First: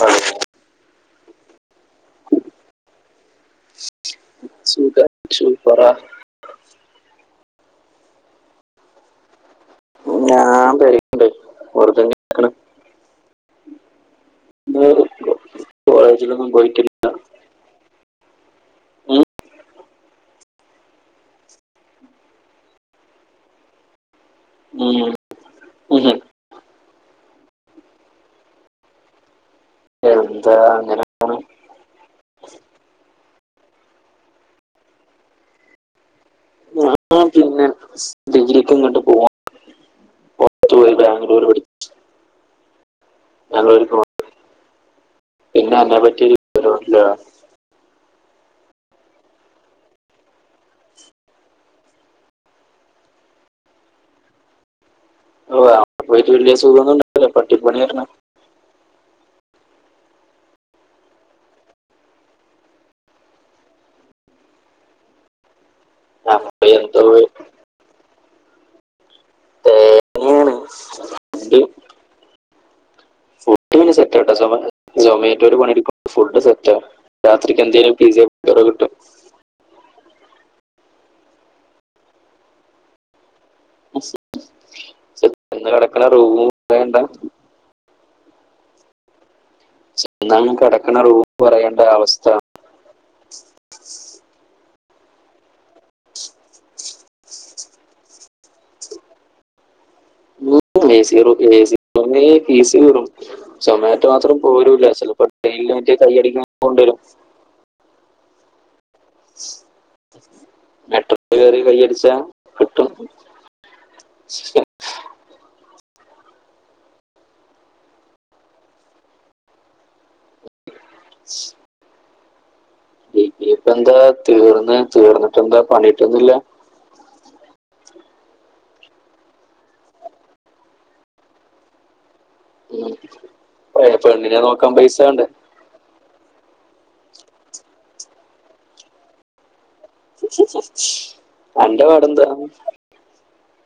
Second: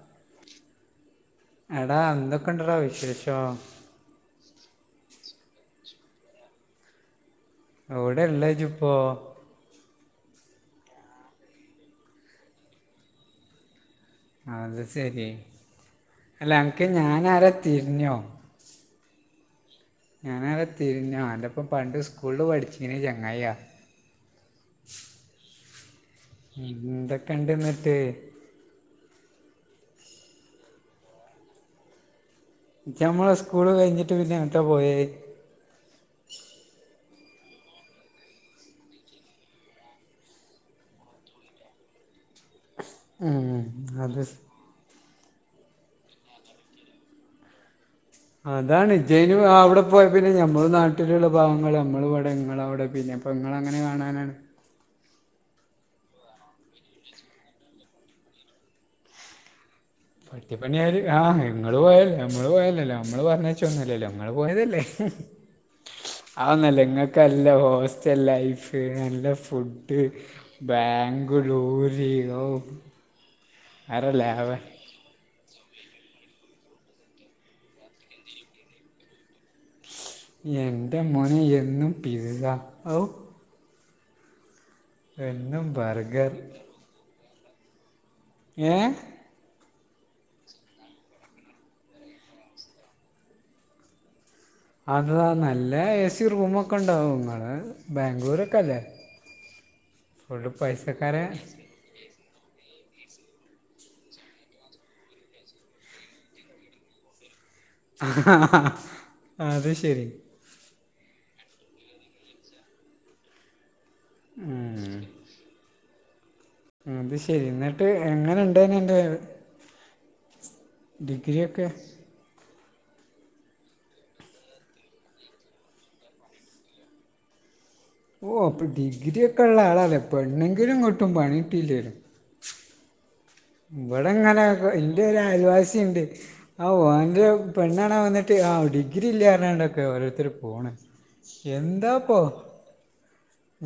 Hello എടാ എന്തൊക്കെണ്ടറാ വിശേഷോ സുക ശൂപ്പറാ എവിടെള്ളജ്പ്പോ ഞാൻ പേരെല് അത് ശരി കോളേജിലൊന്നും അല്ല അൻക്ക് പോയിട്ടില്ല ഞാൻ ആര തിരിഞ്ഞോ ഉം, ഞാനാര തിരിഞ്ഞ അന്റൊപ്പം പണ്ട് സ്കൂളിൽ പഠിച്ചിനെ ചെങ്ങായിയാ ഉം ഉം. എന്തൊക്കെ ഇണ്ട്ന്നിട്ട് എന്താ അങ്ങനെ പോണ്. ഇജ്ജ് ഞമ്മള് സ്കൂള് കഴിഞ്ഞിട്ട് പിന്നെങ്ങട്ട പോയെ ഞാൻ പിന്നെ ഡിഗ്രിക്ക് ഇങ്ങോട്ട് പോവാ പോയി ബാഗ്ലൂര് പഠി ഉം പോവാം അത് പിന്നെ അതെ പറ്റി ഒരു വിവരോല്ല അതാണ് ജ്ജയന് ആ അവിടെ പോയ പിന്നെ ഞമ്മൾ നാട്ടിലുള്ള പാവങ്ങൾ നമ്മൾ വ്ടെ ഇങ്ങള് അവ്ടെ പിന്നെ അപ്പൊ നിങ്ങളങ്ങനെ കാണാനാണ് ഓ, അവിടെ പോയിട്ട് വല്യ സുഖോന്നുണ്ടായില്ല പട്ടിപ്പണി ആയിരുന്ന് പട്ടിപ്പണിയായാലും ആഹ് ഇങ്ങള് പോയെല്ലേ ഞമ്മള് പോയെല്ലാലോ അമ്മള് പറഞ്ഞയ്ചോന്നെല്ലലോ ഇങ്ങള് പോയതെല്ലേ നമ്മൾ അഒന്നെല്ല എന്തോ ഇങ്ങൾക്ക്ല്ല ഹോസ്റ്റൽ ലൈഫ് നല്ല ഫുഡ് തേങ്ങയാണ് ഫുഡ് ബാംഗ്ലൂര് ഓഹ് വേറെ ലെവല് വൈകിട്ട്വരെ പണി എടക്കു ഫുഡ് സെറ്റ രാത്രിക്ക് എന്തേലു പിജി [unintelligible] കിട്ടും എന്റെ മോനെ എന്നും പിസ്സ [unintelligible] എന്നും ഇന്ന് കിടക്കണ ബർഗർ റൂമും വേണ്ടാ ഏ ചെന്നാ കെടക്കണ റും പറയേണ്ട അവസ്ഥ അതാ നല്ല എ സി റൂമൊക്കെ ഒണ്ടാവും നിങ്ങൾ ബാംഗ്ലൂരക്കെല്ലേ ഉം ഏസി റും ഏസിറൂമേ കീശ കീറും സൊമാറ്റോ മാത്രം പോരുംല്ല ചിലപ്പോ ടെയി മറ്റ കയ്യി അടിക്കാ പോണ്ടി വരും അത് ശരി മെട്രോ കയറി കൈ അടിച്ചാ കിട്ടും ശ ഉം അത് ശരി എന്നിട്ട് എങ്ങനെുണ്ട്ന്നെ നിന്റെ വൈബ് ഡിഗ്രിയൊക്കെ ഡിഗ്രിയൊക്കെ എന്താ തീർന്ന് തീർന്നിട്ട് എന്താ പണിട്ടൊന്നുമില്ല ഓ അപ്പൾ ഡിഗ്രി ഒക്കെ ഒള്ള ആളല്ലേ പെണ്ണെങ്കിലും കിട്ടും പണിട്ടില്ലേലും ഉം. പെ- ഇവിടെ പെണ്ണിനെ ഇങ്ങനെക്കെ നോക്കാൻ പൈസ ഇന്റെ ഒരു ഉണ്ട് അയൽവാസി ഇണ്ട് ഹൗ ഓൻ്റെ പെണ്ണാണ വന്നിട്ട് ആ ഡിഗ്രി ഇല്ലാർഞ്ഞാണ്ട് ഓരോർത്തര് പോണ് അന്റെ എന്താപ്പോ പാടെന്താ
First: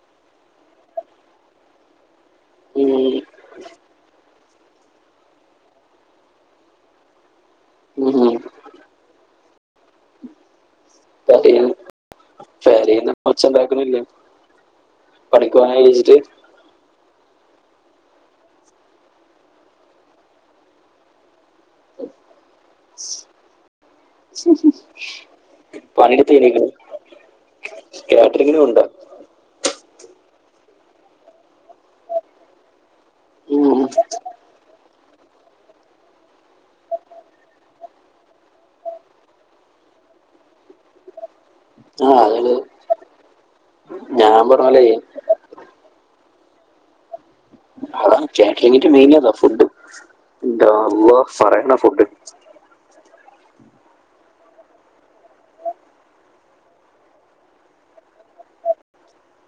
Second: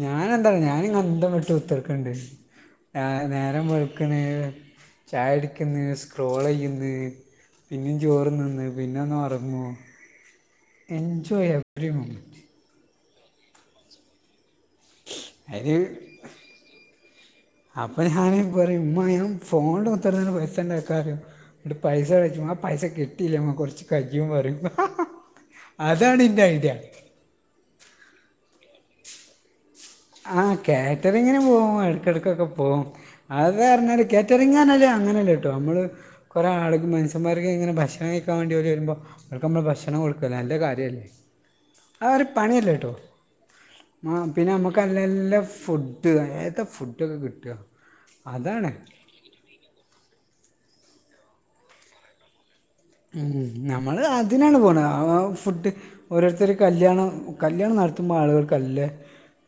ഞനെന്താ ന്നൊ ഞാനിങ്ങനെ അന്തം വിട്ടുതാർക്കണ്ട് ഉം. ആ നേരം വെളുക്കണ് ചായടിക്കുന്നു സ്ക്രോളയ്യുന്നു പിന്നെ ചോറ് ഉം. നിന്ന് പിന്നെ ഒന്ന് ഉറങ്ങും എൻജോയ് എവരിമ ശരി ന്ന പ്പ ഒച്ച ണ്ടാക്കാനിലേ അയ്ന അപ്പൊ ഞാന പറയും ഉമ്മ ഞൻ ഫോണില് കുത്താർന്ന് ട്ട് പൈസ ഉണ്ടാക്കറിം പൈസ ഇട്ട് പൈസ കഴി [unintelligible] ച്ച് പൈസ കിട്ടിയിേ [unintelligible] മ്മ കുറച്ച് കയ്യും പറിം ഹ ഹ ഹ പണിയെടുത്ത് അതാണിൻ്റെ കഴിഞ്ഞിരിക്കണം ഐഡിയ കാറ്ററിങ്ങിനും ഉണ്ട ആ കാറ്ററിങ്ങിന് പോകും എടയ്ക്കട യ്ക്കൊക്കെ പോകും അത് ഉം. പറഞ്ഞാല് കാറ്ററിംഗ് റഞ്ഞാല് അങ്ങനെല്ലട്ടോ നമ്മള് കുറെ ആള് മനസമാര്ക്ക് ഇങ്ങന ഭക്ഷണം കഴിക്കാൻ വേണ്ടി അവര് വരുമ്പോ അവക്ക് നമ്മള് ഭക്ഷണം കാട്കല്ലേ നല്ല കാര്യല്ലേ ആ ഒരു പണിയല്ല ട്ടോ ഞാൻ പിന്നെ പറഞ്ഞ നമ്മ പോലെ നല്ല ഫുഡ് ഏത ഫുഡൊക്കെ കിട്ട കാറ്ററിംഗിൻറെ മെയിൻ അതാ ഫുഡ് ൻ്റെ അല്ലാഹ് പറയണ്ട ഫുഡ് ഉം നമ്മള് അതിനാണ് പോണേ ആ ആ ഫുഡ് ഓരോർത്തര് കല്യാണം കല്യാണം നടത്തുമ്പോ ആളുകൾക്കല്ലേ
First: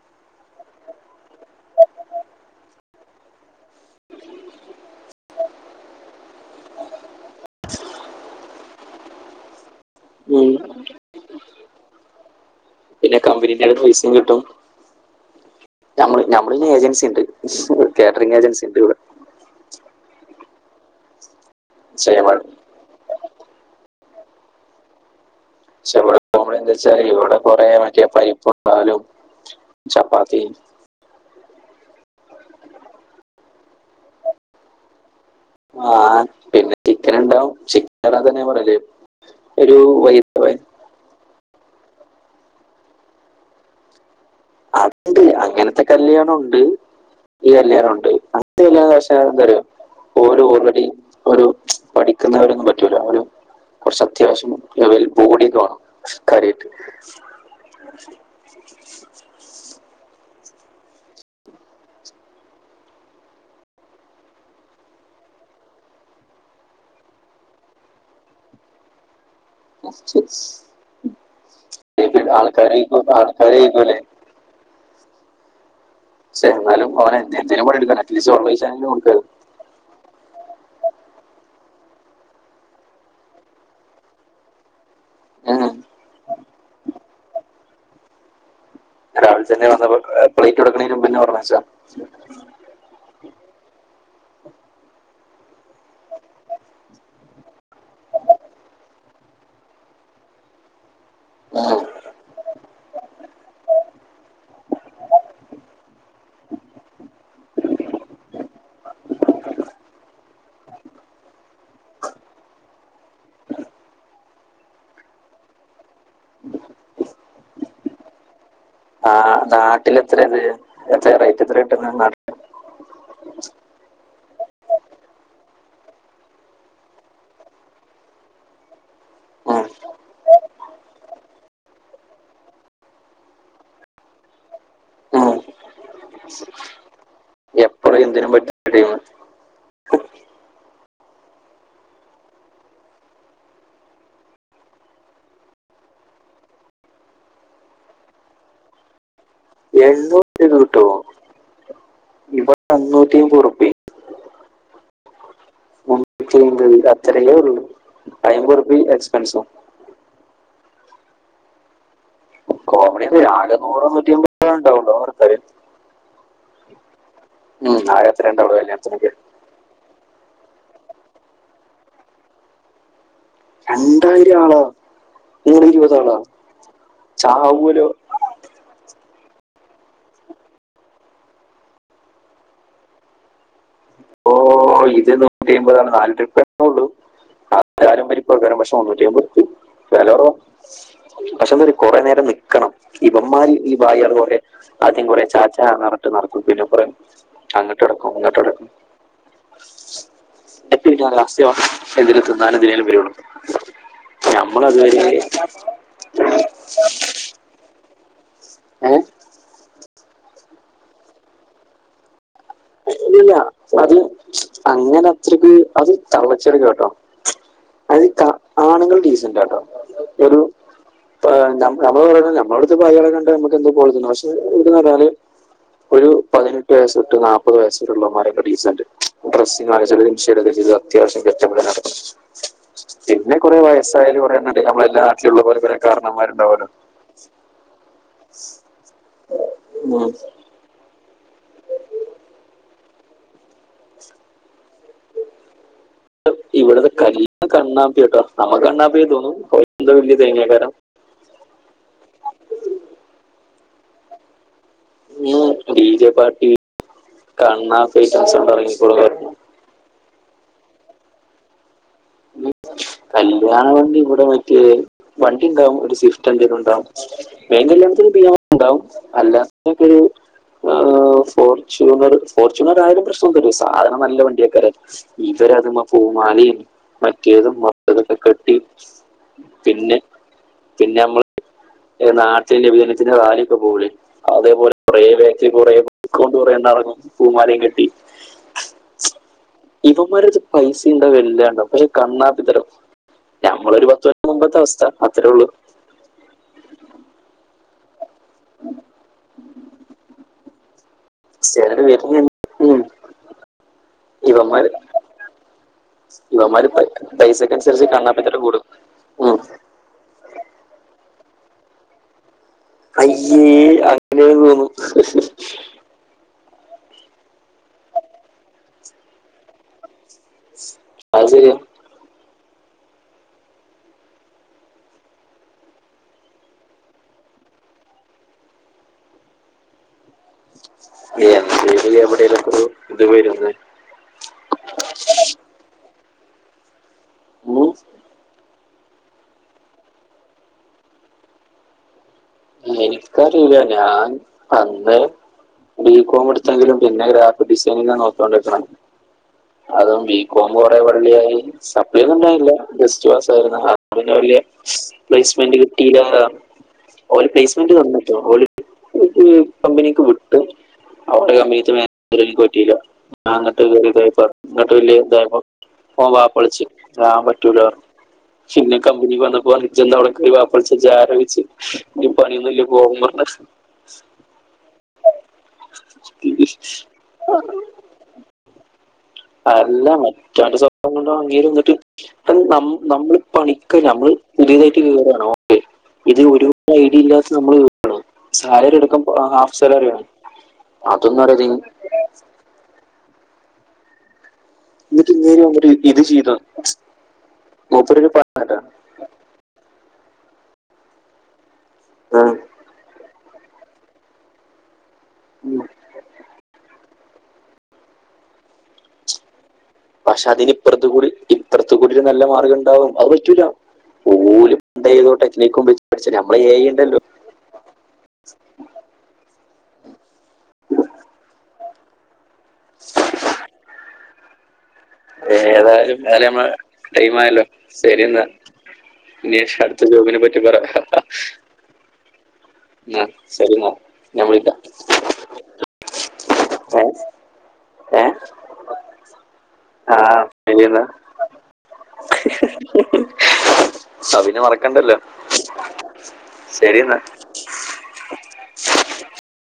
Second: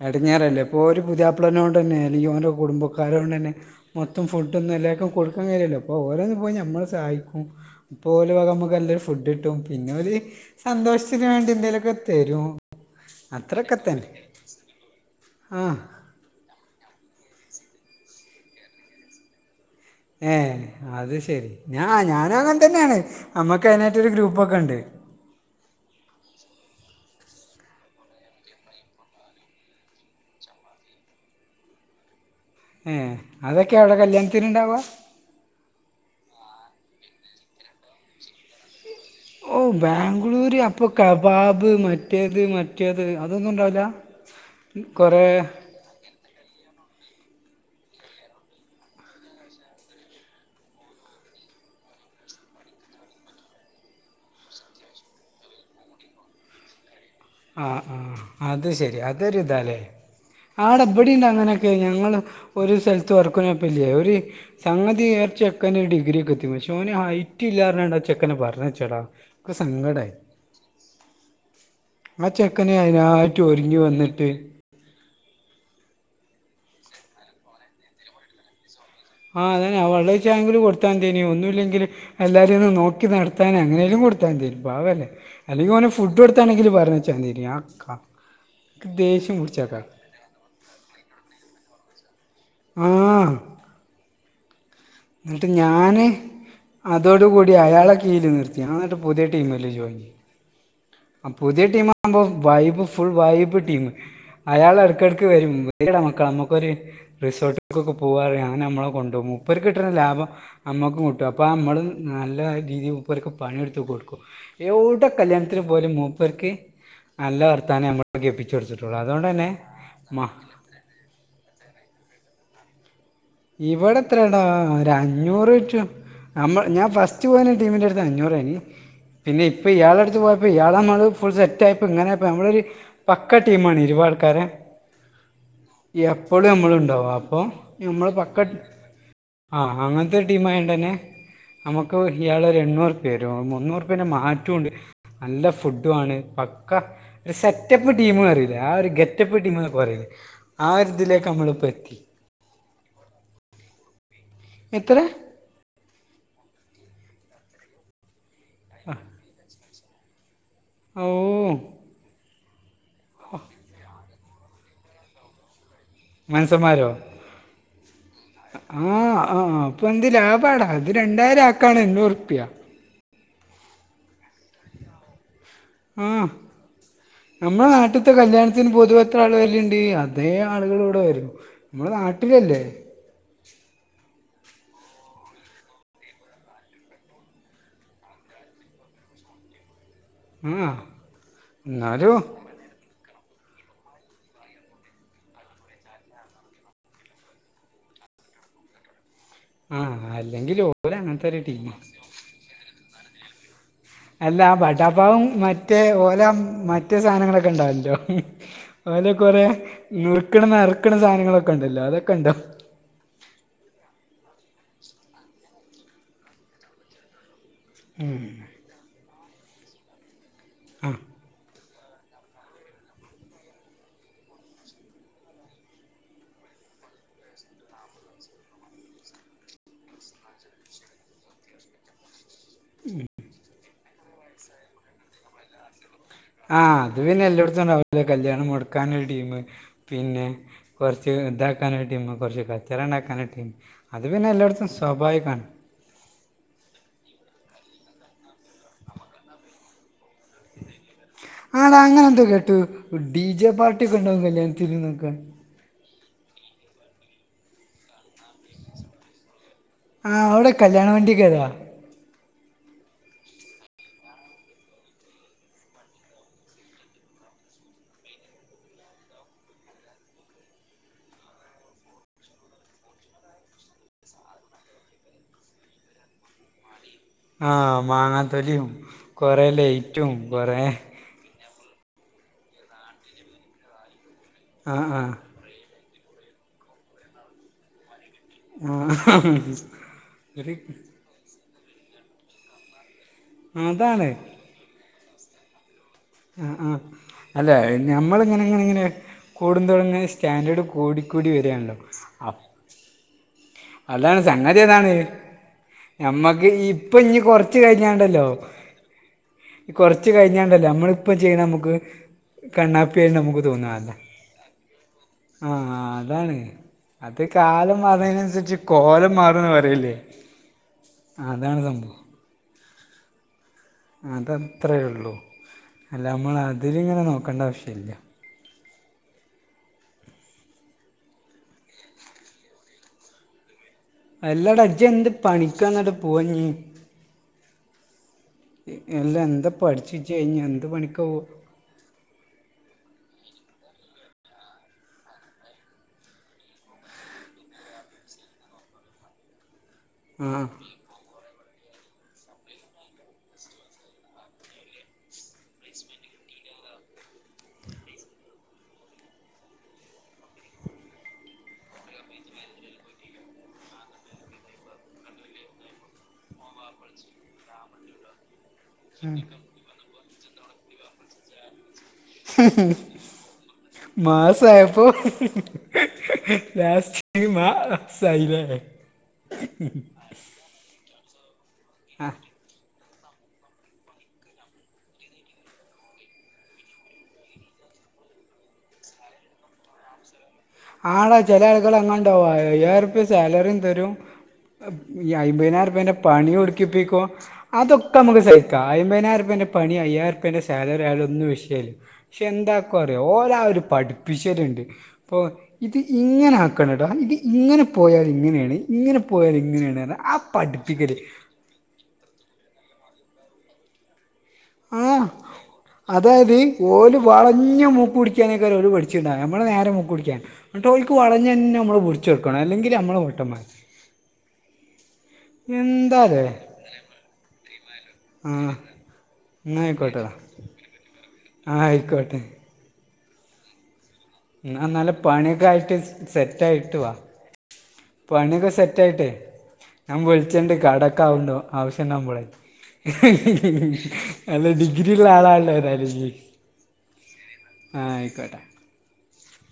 അടങ്ങഞ്ഞേറല്ലേ ഇപ്പോൾ ഒരു പുതാ്ളനോണ്ട തന്നെ അല്ലെങ്കിൽ ഓരോ കുടുംബക്കാരോണ്ട് തന്നെ മൊത്തം ഫുഡൊന്നും എല്ലാവർക്കും കൊക്കാൻ കാര്യമല്ലോ അപ്പോൾ ഓരോന്ന് പോയി നമ്മൾ സഹായിക്കും പോല വക നമുക്ക് നല്ലൊരു ഫുഡ് കിട്ടും പിന്നെ ഒരു സന്തോഷത്തിന് വേണ്ടി എന്തേലുമൊക്കെ തരും പിന്നെ കമ്പനീന്റെ അ അത്രയൊക്കെ തന്നെ പൈസും കിട്ടും ആ മ്മ നമ്മളി ഏജൻസി ഉണ്ട് കാറ്ററിംഗ ഏജൻസി ഉണ്ട് ഇവിടെ ഏഹ അത് ശരി ഞാ ക്ഷേമ ഞാന അങ്ങൻ പക്ഷെ തന്നെയാണ് അമ്മക്ക് അതിനായിട്ടരു ഗ്രൂപ്പൊക്കെ ഉണ്ട്. പക്ഷെ ഇവിടെ നന്താ വച്ചാല് ഇവിടെ കൊറ മറ്റേ പരിപ്പാലും ചപ്പാത്തി ഉം അതൊക്കെ അവിടെ കല്യാണത്തിന ഉണ്ടാവുക ആഹ് പിന്നെ ചിക്കൻ ഉണ്ടാവും ചിക്കൻന്നെ പോലല്ലേ ഓ ബാംഗ്ലൂര് അപ്പൊ കബാബ് മറ്റേത് മറ്റേത് അതൊന്നും ഉണ്ടാവില്ല അതണ്ട് കുറേ അങ്ങനത്തെ കല്യാണം ഉണ്ട് ഇഈ കല്യാറുണ്ട് അ എന്തോ ഓര ഓൾറെഡി ഒരു പഠിക്കുന്നവരൊന്നും പറ്റൂല അവ കുറച്ച് അത്യാവശ്യംൽ ബോഡട്ടണം കറിട്ട് ആ ആഹ അത് ശരി അതൊരി ഇതാല്ലേ ആടബഡിയ ഉണ്ട് അങ്ങനെയൊക്കെ ഞങ്ങള്ൾ ഒരു സ്ഥലത്ത് വർക്കനപ്പ ഇ ഒരു സംഗതി ച നേർച്ചെക്കന ഒരു ഡിഗ്രി ഒക്കെ എത്തി ശോന് ഹൈറ്റ് ഇല്ലാാരാണ്ടച്ചെക്കനെ പറഞ്ഞച്ചേടാ ആ ആൾക്കാര ചെക്കനെ അതിനായിട്ട് ആൾക്കാര ഒരുങ്ങി പോലെ വന്നിട്ട് സ എന്നാലും അവെ എന്തെങ്കും എടുക്ക അറ്റ്ലീസ് കൊടുക്ക ആ അതന്നെ വളരെ വ ചാങ്കിൽ കൊടുത്താൻ തന്നിനെ ഒന്നുമില്ലെങ്കിലും എല്ലാരെയും ഒന്ന് നോക്കി നടത്താൻ അങ്ങനെലും കൊടുത്താൻ തരും പാവ അല്ലേ അല്ലെങ്കിൽ നെ ഫുഡ് കൊടുത്താണെങ്കിൽ പറഞ്ഞ വച്ചാരിക്ക രാവിലെ തന്നെ വന്നപ്പോ പ്ലേറ്റ് കൊടുക്കണ മുമ്പ പറഞ്ഞച്ചാ മ്മ് എന്നിട്ട് ഞാൻ അതോടുകൂടി അയാളെ കീഴിൽ നിർത്തിയാണ് എന്നിട്ട് പുതിയ ടീമിൽ ജോയിൻ ചെയ്യും ആ പുതിയ ടീം ആവുമ്പോ വൈ്പ് ഫുൾ വൈ്പ് ടീം അയാൾ ഇടക്കിടക്ക് വരും വീട മക്കൾ നമ്മുക്കൊരു റിസോർട്ടുകക്കൊക്കെ പോകാറ് അങ്ങനെ നമ്മള കൊുപോകും മുപ്പർക് കിട്ടുന്ന ലാഭം അമ്മക്ക് കിട്ടും അപ്പോം നമ്മള് നല്ല രീതിയിൽ ഉപ്പൊക്കെ പണിയെടുത്ത കൊടുക്കും യെടെ കല്യാണം ത്തിരി പോലും മൂപ്പേർക്ക് നല്ല വർത്താനം നമ്മൾ കെൾപ്പിച്ച കൊടുത്തിട്ടുള്ളൂ അതുകൊണ്ടു തന്നെ നാട്ടിൽ എത്ര മ ഇത് എത്ര റേറ്റ് എത്ര ഇറ്റക്ണ് ഇവിടെ എത്രടോ ഒർ അഞ്ഞൂറ് റ്റു നമ്മൾ ഞാൻ ഫസ്റ്റ് പോയിന്ന ടീമിന്റെ അടുത്ത് അഞ്ഞൂരെന്നു പിന്നെ ഇപ്പോൾ ഇയാളെടുത്ത് പോയപ്പോൾ ഇയാൾ നമ്മൾ ഫുൾ സെറ്റ് ആയപ്പോൾ ഇങ്ങനെപ്പോ നമ്മളൊരു പക്ക ടീംണ് ഇരുവൾക്കാരെ എപ്പോഴും മ്മൾണ്ടവും അപ്പൊ എപ്പോഴും ഞമ്മള് എന്തിനും പക്ക പറ്റുന്ന ടൈം ആഹ് അങ്ങനത്തെ ഒരു ടീം ആയണ്ടന്നെ നമുക്ക് ഇയാള് എണ്ണൂറ് നല്ല ഫുഡ് ആണ് പക്ക ഒരു സെറ്റപ്പ് ടീം പറിയില്ലേ ആ ഒരു ഗറ്റ് ഗറ്റപ്പ് ടിം ഒക്കെ പറയുലെ എണ്ണൂറ് ആഒരു ഇതിലേക്ക് നമ്മളിപ്പോ എത്തി ഇബട് ത്തെ അന്നുട്ടി അയ്ബ് ഉർപ്പി എത്രയാ മുന്നൂറ്റി ഐമ്പത് അത്ര ഒള്ളു അമ്പത് ഉർപിഎം എക്സ്പെൻസും ഓ കോമഡി [unintelligible] നൂറോ നൂറ്റിമ്പതെ ഉണ്ടാവുള്ളോഅത് വേറെ കാര്യം മനസ്സന്മാരോ ഉം ആകെ എത്ര ണ്ടാവോള്ളൂ ആ കല്യാനത്തി നോക്കെ ആ അപ്പൊ എന്ത് ലാഭമാണ് അത് രണ്ടായിരം ആക്കാണ് എഞ്ഞൂർപ്യ രണ്ടായിരം ആളെ മൂടെ ഇരുപത ആളാ ചാവലോ ഒരു കല്യാണത്തിന് പൊതുവെത്ര ആളു വരല്ലുണ്ട് അതേ ആളുകൾ ഇവിടെ വരും നമ്മൾ നാട്ടിലല്ലേ ഓ ഇത് നൂറ്റി അയ്മ്പതാണ് നാല് ട്രിപ്പ ന്നെള്ളൂ. ആ താലും പരിപ്പോക്കെരം പക്ഷേ മൂന്നിറ്റി അയ്മ്പത്‌ ഇട്ത്ത് ചെലെരെ ആ പക്ഷെന്ത കൊറെേ എന്നാലും നേരം നിക്കണം ഇവന്മാർ ഈ ബായർ കൊറേ ആദ്യം കൊറെ ചാച്ച നിറട്ട് നടക്കും പിന്നെകൊറേ അങ്ങോട്ട് നടക്കും ഇങ്ങട്ട് നടക്കും ആഹ അല്ലെങ്കിൽ ഓല് അങ്ങനത്തെ ഒരു ടീമാ എന്തിനെ ത്തിന്നന്നും എന്തിനേ വരുള്ളൂ അല്ലാ ഞമ്മളതുവരെ ഭടാപ്പവം മറ്റെ മറ്റേ ഓലെ മറ്റേ സാധനങ്ങളൊക്കെ ഉണ്ടാവല്ലോ ഏ ഓലെ കൊറെ നുറുക്കണ നറുക്കണ സാധനങ്ങളൊക്കെ ഉണ്ടല്ലോ അതൊക്കെ ഉണ്ടോ ഇല്ല അതില് അങ്ങനെ അത്രക്ക് അത് തള്ളച്ചെടക്ക് കേട്ടോ ഉം ആണുങ്ങൾ ഡീസന്റ്ട്ടോ ഒരു പ ഞ നമ്മള് പറണ നമ്മള അടുത്ത് പ്പോഅയളെ കണ്ട നമുക്ക് എന്ത പോലെ തോന്നു പക്ഷെ ഇത്‌ന്ന് പറഞ്ഞാല് ഒരു പതിനെട്ട് വയസ്സ് തൊട്ട് നാൽ മുപ്പത് വയസ്ള്ളവൻമാരെക്കെ ഡീ സെന് ന്റ് ഡ്രസിങ്ങ് ആയാൽ ചേലോർ ഇൻഷായ്ഡ് ചെയ്ത് അത്യാവശ്യം കെറ്റപ്പിലൊക്കെ നടക്കും പിന്നെ കുരെ വയസ്സാല് കുറേ നമ്മള എല്ലാ നാട്ടില ഉള്ള പോലെ കാരണന്മാരുണ്ടാവുമല്ലോ ആഹ അത് പിന്നെ എല്ലോട്ത്തും ഉണ്ടാവുല്ലേ കല്യാണം മൊടക്കാൻ ഒരു ടീം ഉം. പിന്നെ കുറച്ച് ഇതാക്കാനൊരു ടീംമ് കുറച്ച് കച്ചറ ഉണ്ടാക്കാൻ ടീംമ് അത് പിന്നെ എല്ലോട്ത്തും സ്വാഭാവികമാണ്. ഇവിടത്തെ കല് കണ്ണാപ്പി കേട്ടോ നമ്മു കണ്ണാപ്പിയ തോന്നും ഓൽ ക് വലിയ തേങ്ങാക്കാരം ആടാ അങ്ങനെ എന്തോ കേട്ടു. ടി ജെ പാട്ടി ഒക്കെ ഉണ്ടാവും കല്ല്യണത്തിനൊക്കെ. ഓ ടി ജെ പാർട്ടി കണ്ണാ പേറ്റൻസ് കൊണ്ടിറങ്ങിപ്പോളൻ ആ അവിടെ കല്യാണ വണ്ടിക്കെ താ കല്ല്യാണ വണ്ടി ഇവിടെ മറ്റിയ വണ്ടി ഉണ്ടാവും ഒരു സ്വിഫ്റ്റ് എന്തെങ്കിലും ഉണ്ടാവും. വേങ്കല്ലാത്ത ഒരു ബിരിയാണി ഉണ്ടാവും അല്ലാത്തതൊക്കെരു ആഹാ ഫോർച്യുണർ ഫോർച്യൂണർ ആയാലും പ്രശ്നം ന്നില്ല. സാധനം നല്ല വണ്ടിയക്കാരം. ഇവരത്‌മേ പൂമാലേം ആ മറ്റേതും മർ മാങ്ങാത്തൊലിയും കുറേ ലെറ്റും കുറേ നമ്മള് നാട്ടിന്റെ വിനത്തിന്റെ കാലൊക്കെ പോകല് അതേപോലെ ആ ആ കുറേവേ കുറെ കുത്തികൊണ്ട് അറങ്ങും പൂമാലെയും കെട്ടി. ആ ഇവമാരട്‌ത്ത് പൈസയും വല്ലാണ്ട പക്ഷെ കണ്ണാപ്പിത്തരം ഞമ്മളൊ ഒരു അതാണ് പത്ത് മുമ്പത്തെ അവസ്ഥ അത്രേ ഉള്ളൂ. ആഹ് ആഹ് അല്ല നഞമ്മളിങ്ങനെ ഇങ്ങന ഇങ്ങനെ കൂടു തുടങ്ങ സ്റ്റാൻഡേർഡ് കൂടി. സ്‌റ്റ്‌യ്ല് വരുന്ന്ണ്ട് ഉം അതാണ് സംഗതി ഇവന്മാര് അതാണ് ഞമ്മക്ക് ഇവന്മാര് പൈ- ഇപ്പൊ ഇനി കൊറച്ച് പൈസക്കനുസരിച്ച് കഴിഞ്ഞാല്ണ്ടല്ലോ കണ്ണാപ്പിത്തരം കൂടും ഉം. ഈ കുറച്ച കഴിഞ്ഞാണ്ടല്ലേ നമ്മളിപ്പം ചെയ്യുന്ന നമുക്ക് കണ്ണാപ്പിയായിട്ട് നമുക്ക് അയ്യേ അങ്ങനേ തോന്നും. ആഹ അതാണ് അത് കാലം അതനുസരിച്ച് കോലം മാറന്ന് പറയില്ലേ അത് ശരിയാ അതാണ് സംഭവം. അതത്രേ ഉള്ളൂ അല്ല നമ്മൾ അതില് ഇങ്ങനെ നോക്കേണ്ട ആവശ്യമില്ല. എന്ത ചെയ കേവിടെയിലക്കുണു ഇത് വരുന്ന അല്ലാട ഇജ്ജ് എന്ത് പണിക്കാന്നിട്ട് പോവാഞ്ഞി. ഉം എല്ലാം എന്താ പഠിച്ച്ച്ച് കഴിഞ്ഞഞ് എന്ത് പണിക്കാവോ എനിക്ക അറില്ല ഞാൻ അന്ന് ബി കോം പടിച്ചെങ്കിലും പിന്നെ ഗ്രാഫിക്ക് ഡിസൈനിങ്ങാ നോക്കികോണ്ടിരികണത്. അതും ആ ബികോം കൊറെ വള്ളിയായി സപ്ലി എഴുതന്നില്ല ജെസ്റ്റ് പസായിരുന്നു അതന്നെ വല്ല്യയ പ്ലേസ്മെന്റ് കിട്ടില്ല ഓര് പ്ലേസ്മെന്റ് തന്നുട്ടോ ഓല് ഉം കമ്പനിക്ക് വിട്ട് അവിടെ കമ്മീനിക്ക് പറ്റില്ല അങ്ങട്ട് വലിയ ഇതായപ്പ ഇങ്ങട്ട് വലിയ ഇതയപ്പ പോവോപ്പൾസ് ഞാൻ പറ്റൂലറഞ്ഞു. പിന്നെ കമ്പനി വന്നപ്പോജ്ജ് ന്താവിടെക്ക്ണ് വപ്പിച്ച ജാര വെച്ച് ഇനി പണിയൊന്നുംല്ലേ വോമർ നൊസ്സി മാസായപ്പോ പറഞ്ഞു ലാസ്റ്റ് മാ സയില്ലേ അല്ല മറ്റ സ്വഭംണ്ട അങ്ങന്നിട്ട് ആഹ് നമ്മൾ പണിക്ക നമ്മൾ പുതിയതായിട്ട് കയറാണ് ഓക്കെ ഇത് ഒരുപാട് ഐഡിയ ഇല്ലാത്ത നമ്മൾ സാലറി എടുക്കാമ്പ ഹാഫ് സാലറി ആണ് ആടാ അതൊന്നും ചില അറിയാതെ ഇ- ആളുകൾ അങ്ങണ്ടാവും അയ്യരൂപ്പിയാ സാലറിം തരും എന്നിട്ട് ഈ ഇങ്ങനെ അയ്മ്പതിനായിരം വന്നിട്ട് റുപ്പിയെടെ ഇത് പണി ചെയ്തു ഉടുക്കിപ്പിക്കും അതൊക്കെ മൂപ്പരൊരു നമുക്ക് സ പറഞ്ഞിട്ടാ ഹിക്കാം അയ്ബത്തിനായിരം റുപ്പിയെന്റേം പണി അയ്യരം റുപ്പിയെന്റെ സാലറി ആയാലും ഒന്നു വിഷയില്ല പക്ഷെ എന്താക്കും അറിയോ ഓരെ ആ ഒരു പഠിപ്പിച്ചരുണ്ട് ഇപ്പൊ ഇത് ഇങ്ങനെ ആക്കാണോട്ടോ ഇത് ഇങ്ങനെ പോയാൽ ഇങ്ങനെയാണ് ഇങ്ങനെ പോയാൽ ഇങ്ങനെയാണ് ആ പക്ഷെ അതിന് ഇപ്പറത്ത് പഠിപ്പിക്കല് കൂടി ഇപ്പറത്ത് കൂടി ഒരു നല്ല മാർഗ ഉണ്ടാവും അത് പറ്റൂല ഓല് പണ്ട് ആഹ് ഏതോ ടെക്നിക്കും വെച്ച് പഠിച്ച അതായത് നമ്മളെ ഏ ഓല് ഉണ്ടല്ലോ വളഞ്ഞ് മൂക്ക് പിടി ക്ക ഒര് പഠിച്ചണ്ടാവ നമ്മള നേരെ മുക്ക് പിടിക്കാൻ ട്ട് ഓൾക്ക് വളഞ്ഞ് തന്നെ നമ്മള് ചെടുക്കണം അല്ലെങ്കിൽ നമ്മൾ പൊട്ടമാർ ഏതായാലും എന്താലേ ഏലും നമ്മള് ടൈം ആയല്ലോ ശരി എന്നാ ആഹ് ഇൻഷാ എന്നാ അടുത്ത ആയിക്കോട്ടെടാ ജോബിനെ പറ്റി പറ ആയിക്കോട്ടെ ഇന്നാശെരിന്ന എന്ന നല്ല പണിയൊക്കെ ആയിട്ട് സെറ്റായിട്ട് ഏ വാ ഏ പണിയൊക്കെ സെറ്റ് ആയിട്ടേ ആ ഞാൻ വിളിച്ചിണ്ട് ശരിയെന്നാ കടക്ക ആവണ്ടോ ആവശ്യം ഉണ്ടാവുമ്പോളേ സബിനെ നല്ല ഡിഗ്രിള്ള ആളാല്ല ഏതായാലും ജ്ജ് ശരി എന്നാ ആഹ് ആയിക്കോട്ടെ